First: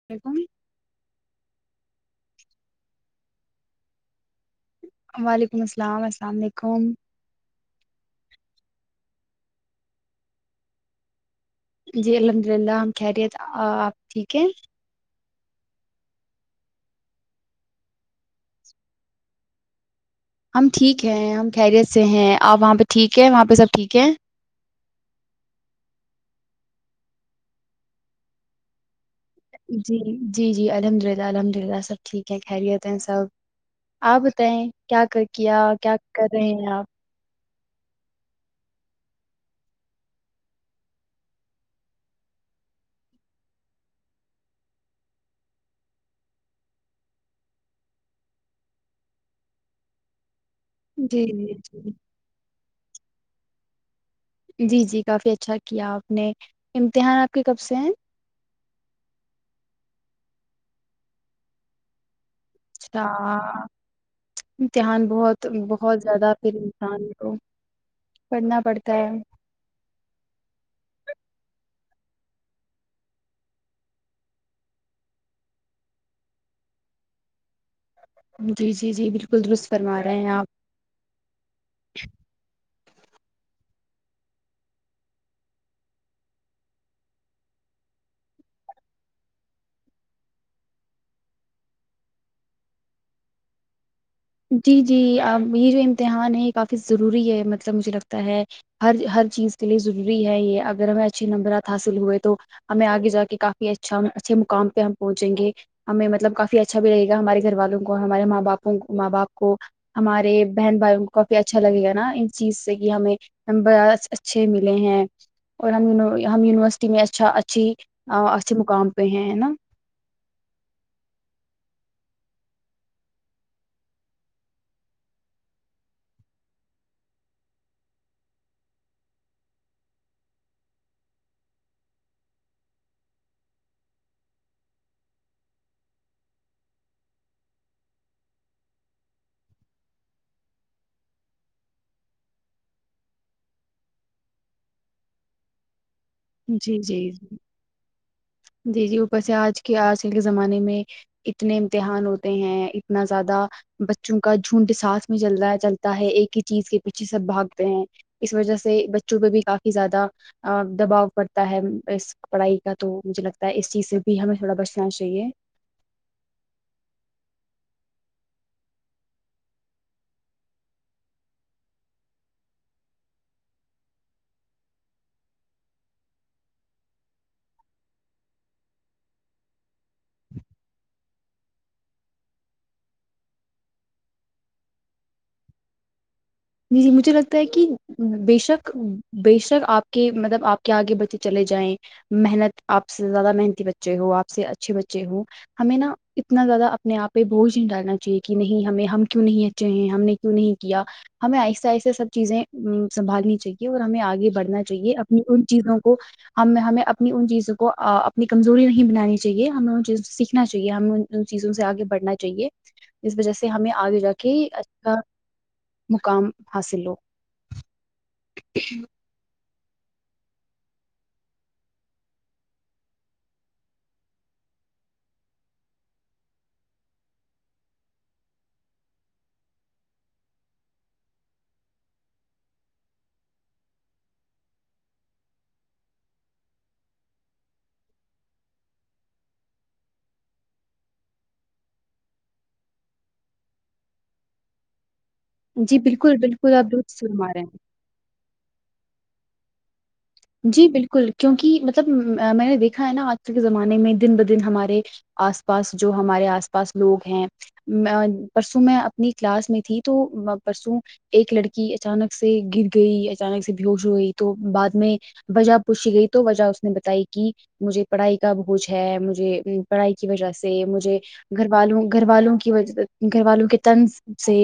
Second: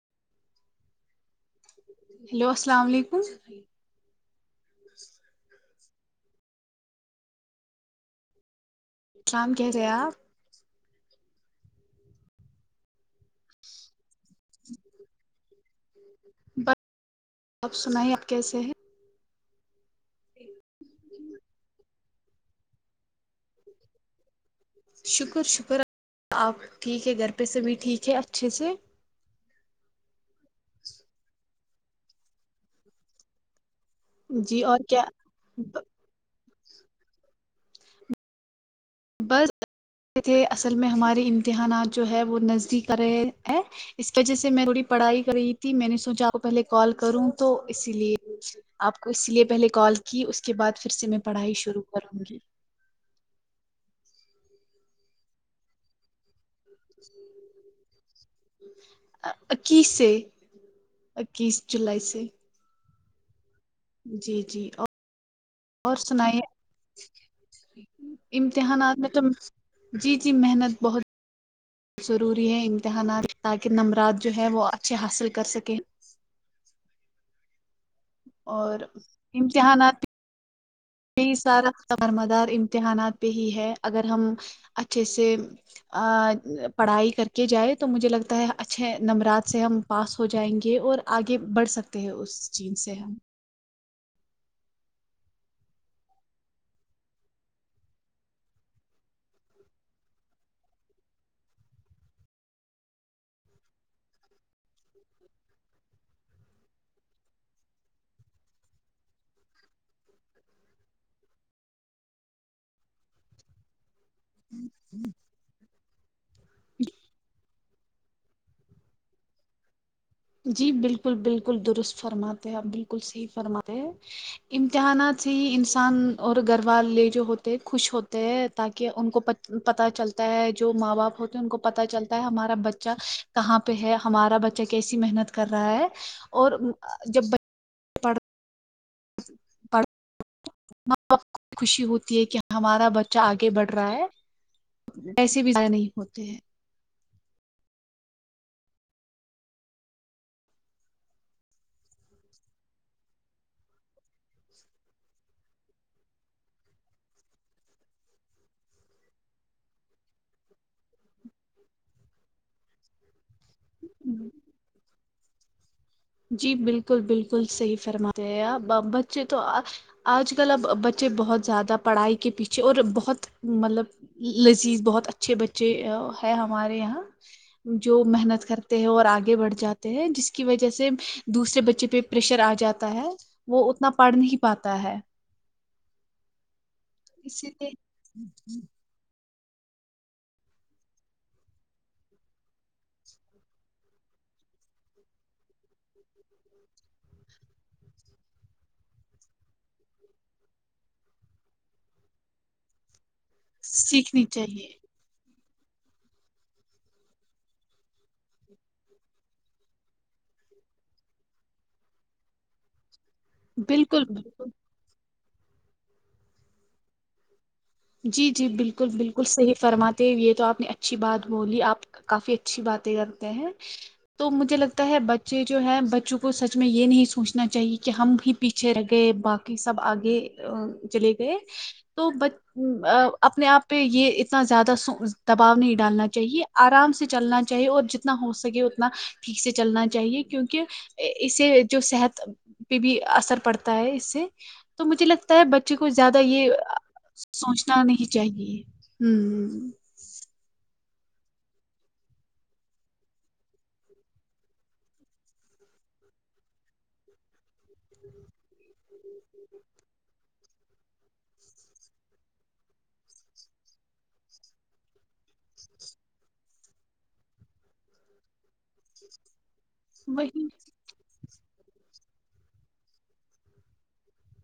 [unintelligible] Hello السلام علیکم وعلیکم السلام السلام علیکم [unintelligible] جی الحمد للہ ہم خیریت آپ ٹھیک ہے بس آپ سنائی آپ کیسے ہیں ہم ٹھیک ہیں ہم خیریت سے ہیں آپ وہاں پہ ٹھیک ہے وہاں پہ سب ٹھیک ہیں شکر شکر آپ ٹھیک ہے گھر پہ سبھی ٹھیک ہے اچھے سے جی جی جی الحمد للہ الحمد للہ سب ٹھیک ہے خیریت ہیں سب آپ جی بتائیں اور کیا کر کیا کیا کر رہے ہیں آپ بس تھے اصل میں ہمارے امتحانات جو ہے وہ نزدیک آ رہے ہیں اس کی وجہ سے میں تھوڑی پڑھائی کر رہی تھی میں نے سوچا کو پہلے کال کروں تو اسی لیے آپ کو اس لیے پہلے کال کی اس کے بعد پھر سے میں جی پڑھائی جی شروع جی کروں گی جی جی کافی اچھا کیا آپ نے امتحان آپ کے کب سے ہیں اکیس سے اکیس جولائی سے اچھا جی جی امتحان بہت اور بہت زیادہ سنائیے پھر انسان کو پڑھنا پڑتا امتحانات ہے میں تو جی جی محنت بہت ضروری ہے امتحانات تاکہ نمبرات جو ہے وہ اچھے حاصل کر سکیں جی اور جی جی بالکل درست فرما رہے ہیں آپ یہی سارا دارمدار امتحانات پہ ہی ہے اگر ہم اچھے سے پڑھائی کر کے جائے تو مجھے لگتا ہے اچھے نمرات سے ہم پاس ہو جائیں گے اور آگے بڑھ سکتے ہیں اس چیز سے ہم جی جی اب یہ جو امتحان ہے یہ کافی ضروری ہے مطلب مجھے لگتا ہے ہر ہر چیز کے لیے ضروری ہے یہ اگر ہمیں اچھے نمبرات حاصل ہوئے تو ہمیں آگے جا کے کافی اچھا اچھے مقام پہ ہم پہنچیں گے ہمیں مطلب کافی اچھا بھی رہے گا ہمارے گھر والوں کو ہمارے ماں باپوں کو ماں باپ کو ہمارے بہن بھائیوں کو کافی اچھا لگے گا نا اس چیز سے کہ ہمیں اچھے ملے ہیں اور ہم ہم یونیورسٹی میں اچھا اچھی ا اچھے مقام پہ ہیں نا جی بالکل بالکل درست فرماتے ہیں آپ بالکل صحیح فرمارہے ہیں امتحانات سے ہی انسان اور گھر والے جو ہوتے ہیں خوش ہوتے ہیں تاکہ ان کو پتا چلتا ہے جو ماں باپ ہوتے ہیں ان کو پتا چلتا ہے ہمارا بچہ کہاں پہ ہے ہمارا بچہ ایسی محنت کر رہا ہے اور جب بچ پڑ ماں باپ کو خوشی ہوتی ہے کہ ہمارا بچہ آگے بڑھ رہا ہے ایسے بھی زہ نہیں ہوتے ہیں جی جی جی جی جی اوپر سے آج کے آج کل کے زمانے میں اتنے امتحان ہوتے ہیں اتنا زیادہ بچوں کا جھونڈ ساس میں چل رہا چلتا ہے ایک ہی چیز کے پیچھے سب بھاگتے ہیں اس وجہ سے بچوں پہ بھی کافی زیادہ ا دباؤ پڑتا ہے اس پڑھائی کا تو مجھے لگتا ہے اس چیز سے بھی ہیں ہمیں تھوڑا بچنا چاہیے جی بالکل بالکل صحیح فرماتے ہیں بچے تو آ آج کل اب بچے بہت زیادہ پڑھائی کے پیچھے اور بہت مطلب لذیذ بہت اچھے بچے ہے ہمارے یہاں جو محنت کرتے ہیں اور آگے بڑھ جاتے ہیں جس کی وجہ سے دوسرے بچے پہ پریشر آ جاتا ہے وہ اتنا پڑھ نہیں پاتا ہے جی جی مجھے لگتا ہے اسی کہ لیے بے شک بےشک آپ کے مطلب آپ کے آگے بچے چلے جائیں محنت آپ سے زیادہ محنتی بچے ہو آپ سے اچھے بچے ہ ہمیں نا اتنا زیادہ اپنے آپ پہ بوجھ نہیں ڈالنا چاہیے کہ نہیں ہمیں ہم کیوں نہیں اچھے ہیں ہم نے کیوں نہیں کیا ہمیں آہستہ آہستہ سب چیزیں سنبھالنی چاہیے اور ہمیں آگے بڑھنا چاہیے ان چیزوں کو ہم ہمیں اپنی ان چیزوں کو اپنی ا کمزوری نہیں بنانی چاہیے ہمیں ان چیزوں کو سیکھنا چاہیے ہم ان چیزوں سے آگے بڑھنا چاہیے جس وجہ سے ہمیں آگے بالکل جا کے بالکل اچھا مقام حاصل ہو جی جی بالکل بالکل بلکل صحیح فرماتے یہ تو آپ نے اچھی بات بولی آپ کافی اچھی باتیں کرتے ہیں تو مجھے لگتا ہے بچے جو ہے بچوں کو سچ میں یہ نہیں سوچنا چاہیے کہ ہم بھی پیچھے رہ گئے باقی سب آگے چلے گئے تو ب اپنے آپ پہ یہ اتنا زیادہ دباؤ نہیں ڈالنا چاہیے آرام سے چلنا چاہیے اور جتنا ہو سکے اتنا ٹھیک سے چلنا چاہیے کیونکہ اسے جو صحت پہ بھی اثر پڑتا ہے اس سے تو مجھے لگتا ہے بچے جی کو بالکل، زیادہ یہ بالکل آپ درست فرما رہے ہیں۔ سوچنا نہیں چاہیے ہوں جی بالکل کیونکہ مطلب میں نے دیکھا ہے نا آج کل کے زمانے میں دن بہ دن ہمارے آس پاس جو ہمارے آس پاس لوگ ہیں پرسوں میں اپنی کلاس میں تھی تو پرسوں ایک لڑکی اچانک سے گر گئی اچانک سے بے ہوش ہو گئی تو بعد میں وجہ پوچھی گئی تو وجہ اس نے بتائی کہ مجھے پڑھائی کا بوجھ ہے مجھے پڑھائی کی وجہ وہی سے مجھے گھر والوں گھر والوں کی وجہ گھر والوں کے تنز سے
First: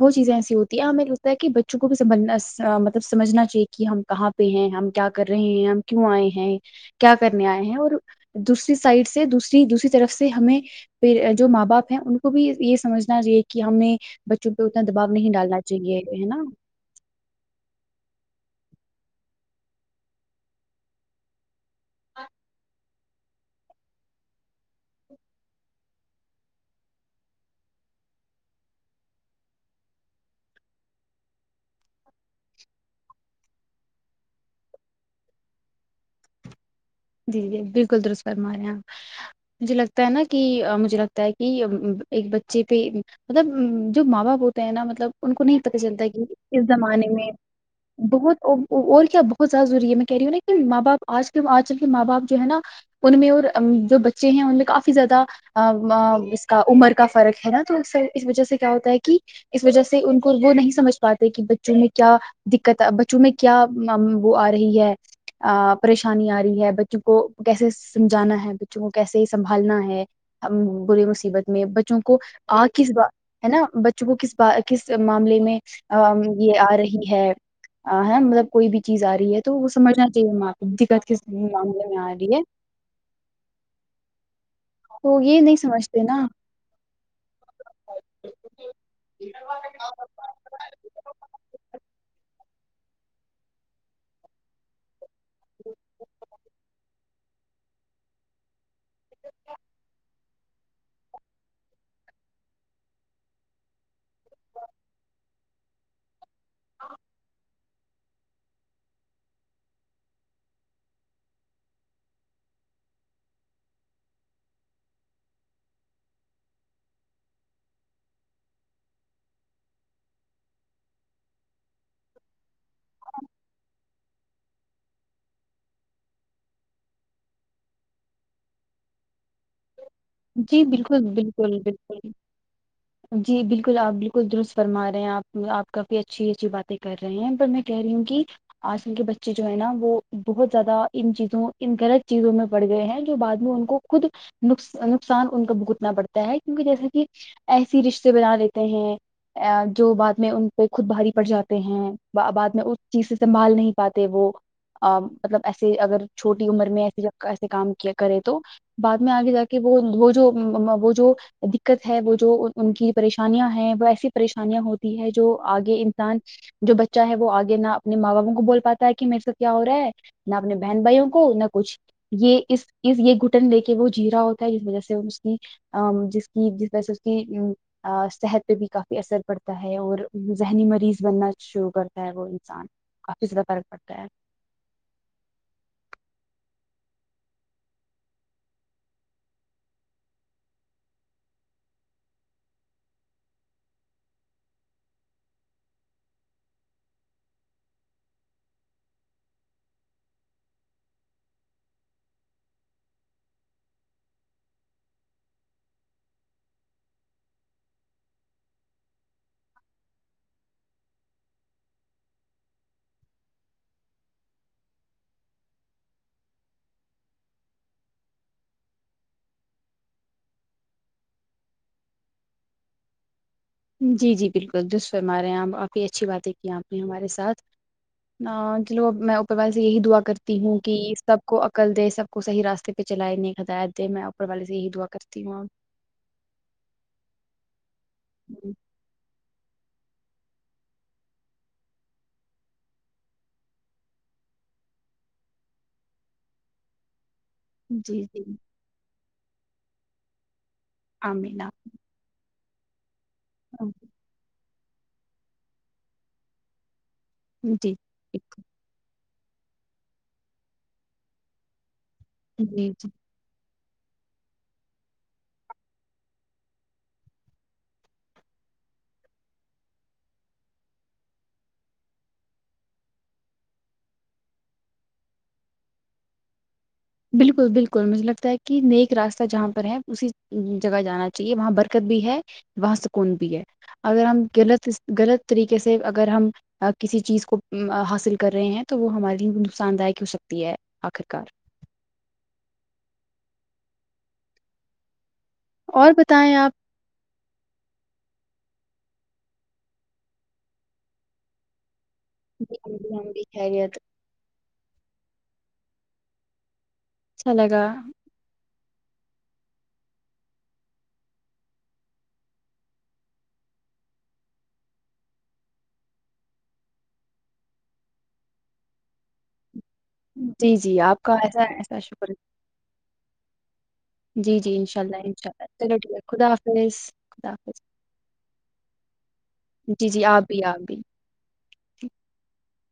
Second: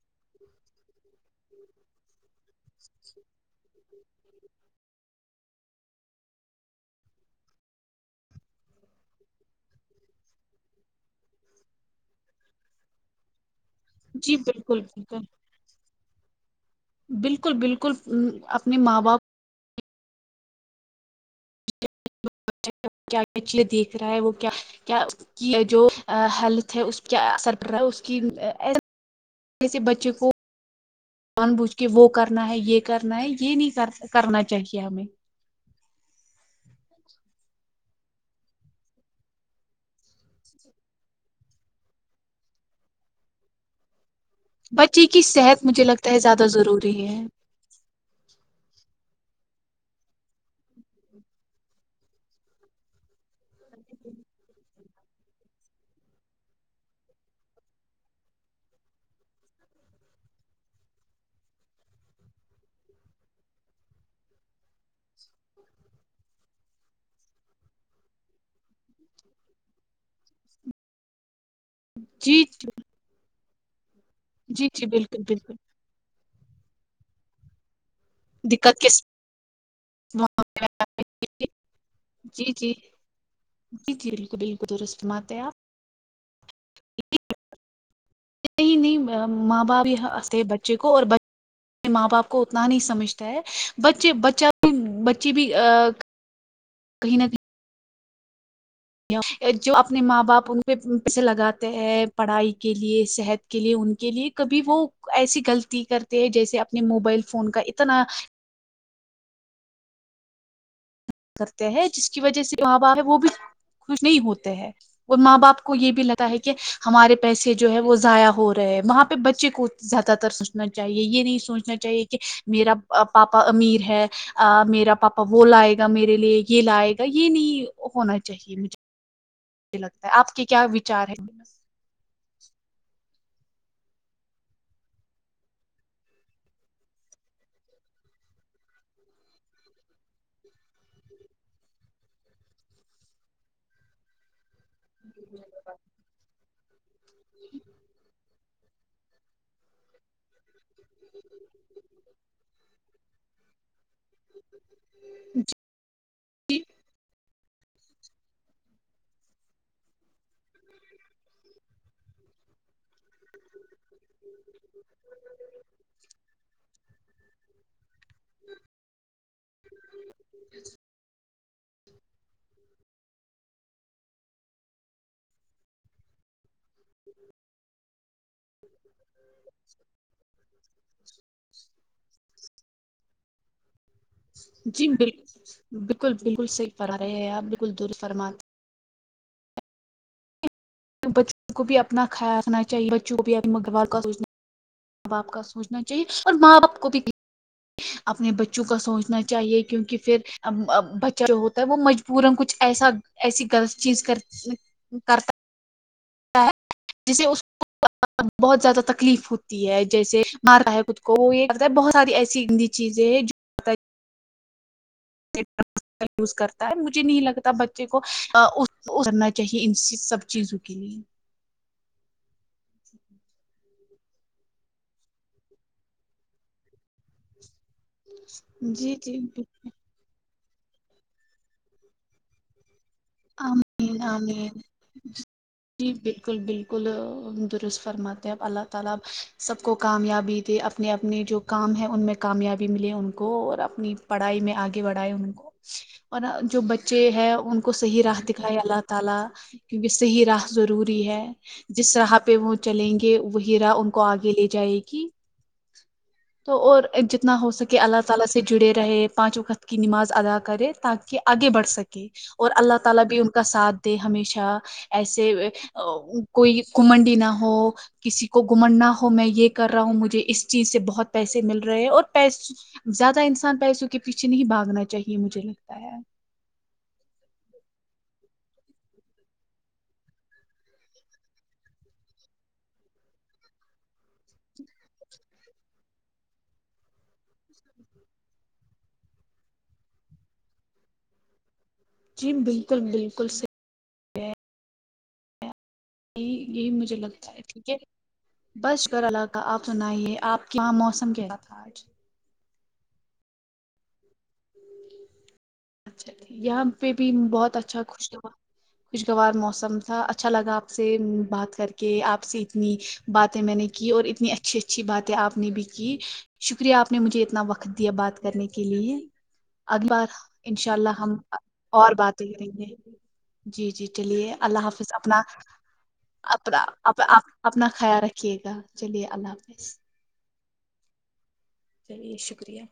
بہت چیزیں ایسی ہوتی ہے میں لگتا ہے کی بچوں کو بھی سمجھنا مطلب سمجھنا ہے کی ہم کہاں پہ ہیں ہم کیا کر رہے ہیں ہم کیوں آئے ہیں کیا کرنے آئے ہیں اور دوسری سائڈ سے دوسری دوسری طرف سے ہمیں پھر جو ماں باپ ہے ان کو بھی یہ سمجھنا چاہیے کہ ہم نے جی بچوں پہ بالکل اتنا دباؤ بالکل نہیں ڈالنا چاہیے ہے نا بالکل بالکل اپنے ماں باپ کیا کیا چے دیکھ رہا ہے وہ کیا کیا کی جو حالت ہے اس پہ کیا اثر پڑ رہا ہے اس کی ایسے بچے کو جان بوجھ کے وہ کرنا ہے یہ کرنا ہے یہ نہیں کرنا چاہیے ہمیں جی جی بالکل درست فرما رہے ہیں آپ مجھے لگتا ہے نا کہ مجھے لگ کی ایک بچے پہ مطلب جو ماں باپ ہو ہے نا بچے مطلب کی ان کو نہیں صحت پتہ مجھے چلتا لگتا ہے کہ زیادہ اس ضروری زمانے ہے میں بہت اور کیا بہت زیادہ ضروری ہے میں کہہ رہی ہوں نہ کہ ماں باپ آج کی آج آج کل کے ماں باپ جو ہے نا ان میں اور جو بچے ہیں ان میں کافی زیادہ اس کا عمر کا فرق ہے نا تو اس اس وجہ سے کیا ہوتا ہے کہ اس وجہ سے ان کو وہ نہیں سمجھ پاتے کہ بچوں میں کیا دیکت بچوں میں کیا وہ آ رہی ہے پریشانی آ رہی ہے بچوں کو کیسے سمجھانا ہے بچوں کو کیسے سنبھالنا ہے برے مصیبت میں بچوں کو جی آ کس بات ہے نا بچوں کو کس جی جی کس بالکل معاملے میں بالکل یہ آ رہی ہے ہے مطلب کوئی بھی دقت چیز کس آ رہی ہے تو وہ سمجھنا چاہیے دقت کس جی معاملے میں آ رہی ہے جی جی جی بالکل بالکل تو یہ نہیں سمجھتے نا یہ نہیں ماں باپ بھیتے بچے کو اور ماں باپ کو اتنا نہیں سمجھتا ہے بچے بچہ بھی بچے بچہ بھی کہیں نہ کہیں جو اپنے ماں باپ ان پہ پیسے لگاتے ہیں پڑھائی کے لیے صحت کے لیے ان کے لیے کبھی وہ ایسی غلطی کرتے ہیں جیسے اپنے موبائل فون کا اتنا کرتے ہیں جس کی وجہ سے وہاں باپ وہ بھی خوش نہیں ہوتے ہے وہ ماں باپ کو یہ بھی لگ ہے کہ ہمارے پیسے جو ہے وہ ضائع ہو رہے ہے وہاں پہ بچے کو زیادہ تر سوچنا چاہیے یہ نہیں سوچنا چاہیے کہ میرا پاپا امیر ہے میرا پاپا وہ لائے گا میرے لیے یہ لائے گا یہ نہیں ہونا چاہیے مجھے لگتا ہے آپ کے جی کیا بالکل وچار بالکل ہے بالکل جی بالکل آپ بالکل درست فرما رہے ہیں آپ آپ کافی اچھی اچھی باتیں کر رہے ہیں پر میں کہہ رہی ہوں کہ آج کل کے بچے جو ہے نا وہ بہت زیادہ ان چیزوں ان غلط چیزوں میں بڑ گئے ہیں جو بعد میں ان کو خود نقصان نقصان ان کو بھگتنا پڑتا ہے کیونکہ جیسے کہ ایسی رشتے بنا لیتے ہیں جو بعد میں ان پہ خود بھاری پڑ جاتے ہیں بعد میں اس چیز سے سنبھال نہیں پاتے وہ مطلب ایسے اگر چھوٹی عمر میں ایسی ایسے کام کیا کرے تو بعد میں آگے جا کے وہ وہ جو وہ جو دکت ہے وہ جو ان کی پریشانیاں ہیں وہ ایسی پریشانیاں ہوتی جو آگے انسان جو بچہ ہے وہ آگے نہ اپنے ماں باپوں کو بول پاتا ہے کہ میں سات کیا ہو رہا ہے نہ اپنے بہن بھائیوں کو نہ کچھ یہ اس یہ گھٹن لے کے وہ جیرا ہوتا جس وجہ سے جس جس وجہ سے اس کی صحت پہ بھی کافی اثر پڑتا ہے اور ذہنی مریض بننا شروع کر کرتا ہے وہ انسان کافی زیادہ فرق پڑتا ہے جی بالکل بالکل بالکل صحیح فرارے رہے ہیں آپ بالکل درست فرما بچوں کو بھی اپنا خیال رکھنا چاہیے بچوں کو بھی آپ مسقبال کا سوچنا ماں باپ کا سوچنا چاہیے اور ماں باپ کو بھی اپنے بچوں کا سوچنا چاہیے کیونکہ پھر بچہ جو ہوتا ہے وہ مجبورن کچھ ایسا ایسی غلط چیز کر کرتا [inaudible] بہت زیادہ تکلیف ہوتی ہے جیسے مارتا ہے خود کو وہ یہ کرتا ہے بہت ساری ایسی چیزیں یوز کرتا ہے مجھے نہیں لگتا بچے کو اترنا چاہیے ان سب چیزوں کے لیے جی جی بالکل درست فرمارہے ہیں آپ کافی اچھی باتیں کی آپ نے ہمارے ساتھ چلو جی میں جی اوپر بال- والے سے یہی دعا کرتی ہوں کہ سب کو عقل دے سب کو صحیح راستے پہ پہ چلائے نیک ہدات دے آمین میں اوپر والے آمین سے یہی دعا کرتی ہوں جی بالکل بالکل درست فرماتے ہیں آپ اللہ تعالی سب کو کامیابی دے اپنے اپنے جو کام ہیں ان میں کامیابی ملے ان کو اور اپنی پڑھائی میں آگے بڑھائے ان کو اور جو بچے ہیں ان کو صحیح جی راہ جی دکھاائے اللہ تعالی کیونکہ صحیح راہ ضروری ہے آمین جس راہ پہ وہ چلیں گے وہی راہ آمین ان کو آگے لے جائے گی تو اور جتنے نا ہو جی سکے اللہ تعالی سے جڑے رہے پانچ وقت کی نماز ادا کرے تاکہ آگے بڑھ سکے اور جی اللہ جی تعالی بھی ان کا ساتھ دے ہمیشہ ایسے کوئی کمنڈی نہ ہو کسی کو گھمنڈ نہ ہو میں یہ کر رہا ہوں مجھے اس چیز سے بہت پیسے مل رہے ہیں اور پس زیادہ انسان پیسوں کے پیچھے نہیں باگنا چاہیے مجھے لگتا ہے بالکل بالکل مجھے لگتا ہے کہ نیک راستہ جہاں پر ہے اسی جگہ جانا چاہیے وہاں برکت بھی ہے وہاں سکون بھی ہے اگر ہم غلط غلط طریقے سے اگر ہم کسی چیز کو حاصل کر رہے ہیں تو وہ ہمارے لیے نقصان دائک ہو سکتی ہے آخرکار جی بالکل بالکل صحیح اور یہی بتائیں آپ یہی مجھے لگتا ہے ٹھیک ہے بس شکر اللہ کا آپ سنائیے آپ کے یہاں موسم کیسا تھا آج [unintelligible] اچھا یہاں پہ بھی بہت اچھا خوش نما خوشگوار موسم تھا اچھا لگا آپ سے بات کر کے آپ سے اتنی باتیں میں نے کی اور اتنی اچھی اچھی باتیں آپ نے بھی کی شکریہ آپ نے مجھے اتنا وقت دیا بات کرنے کے لیے اگلی بار جی، انشاء جی، آپ اللہ کا ہم ایسا ایسا اور شکر ہے۔ باتیںیں کرینگے جی جی چلیے جی، اللہ انشاء حافظ اپنا انشاء اللہ، چلو ٹھیک ہے، خدا اپنا حافظ، خدا حافظ، اپنا خیال رکھیے گا چلیے اللہ حافظ [unintelligible] چلیے شکریہ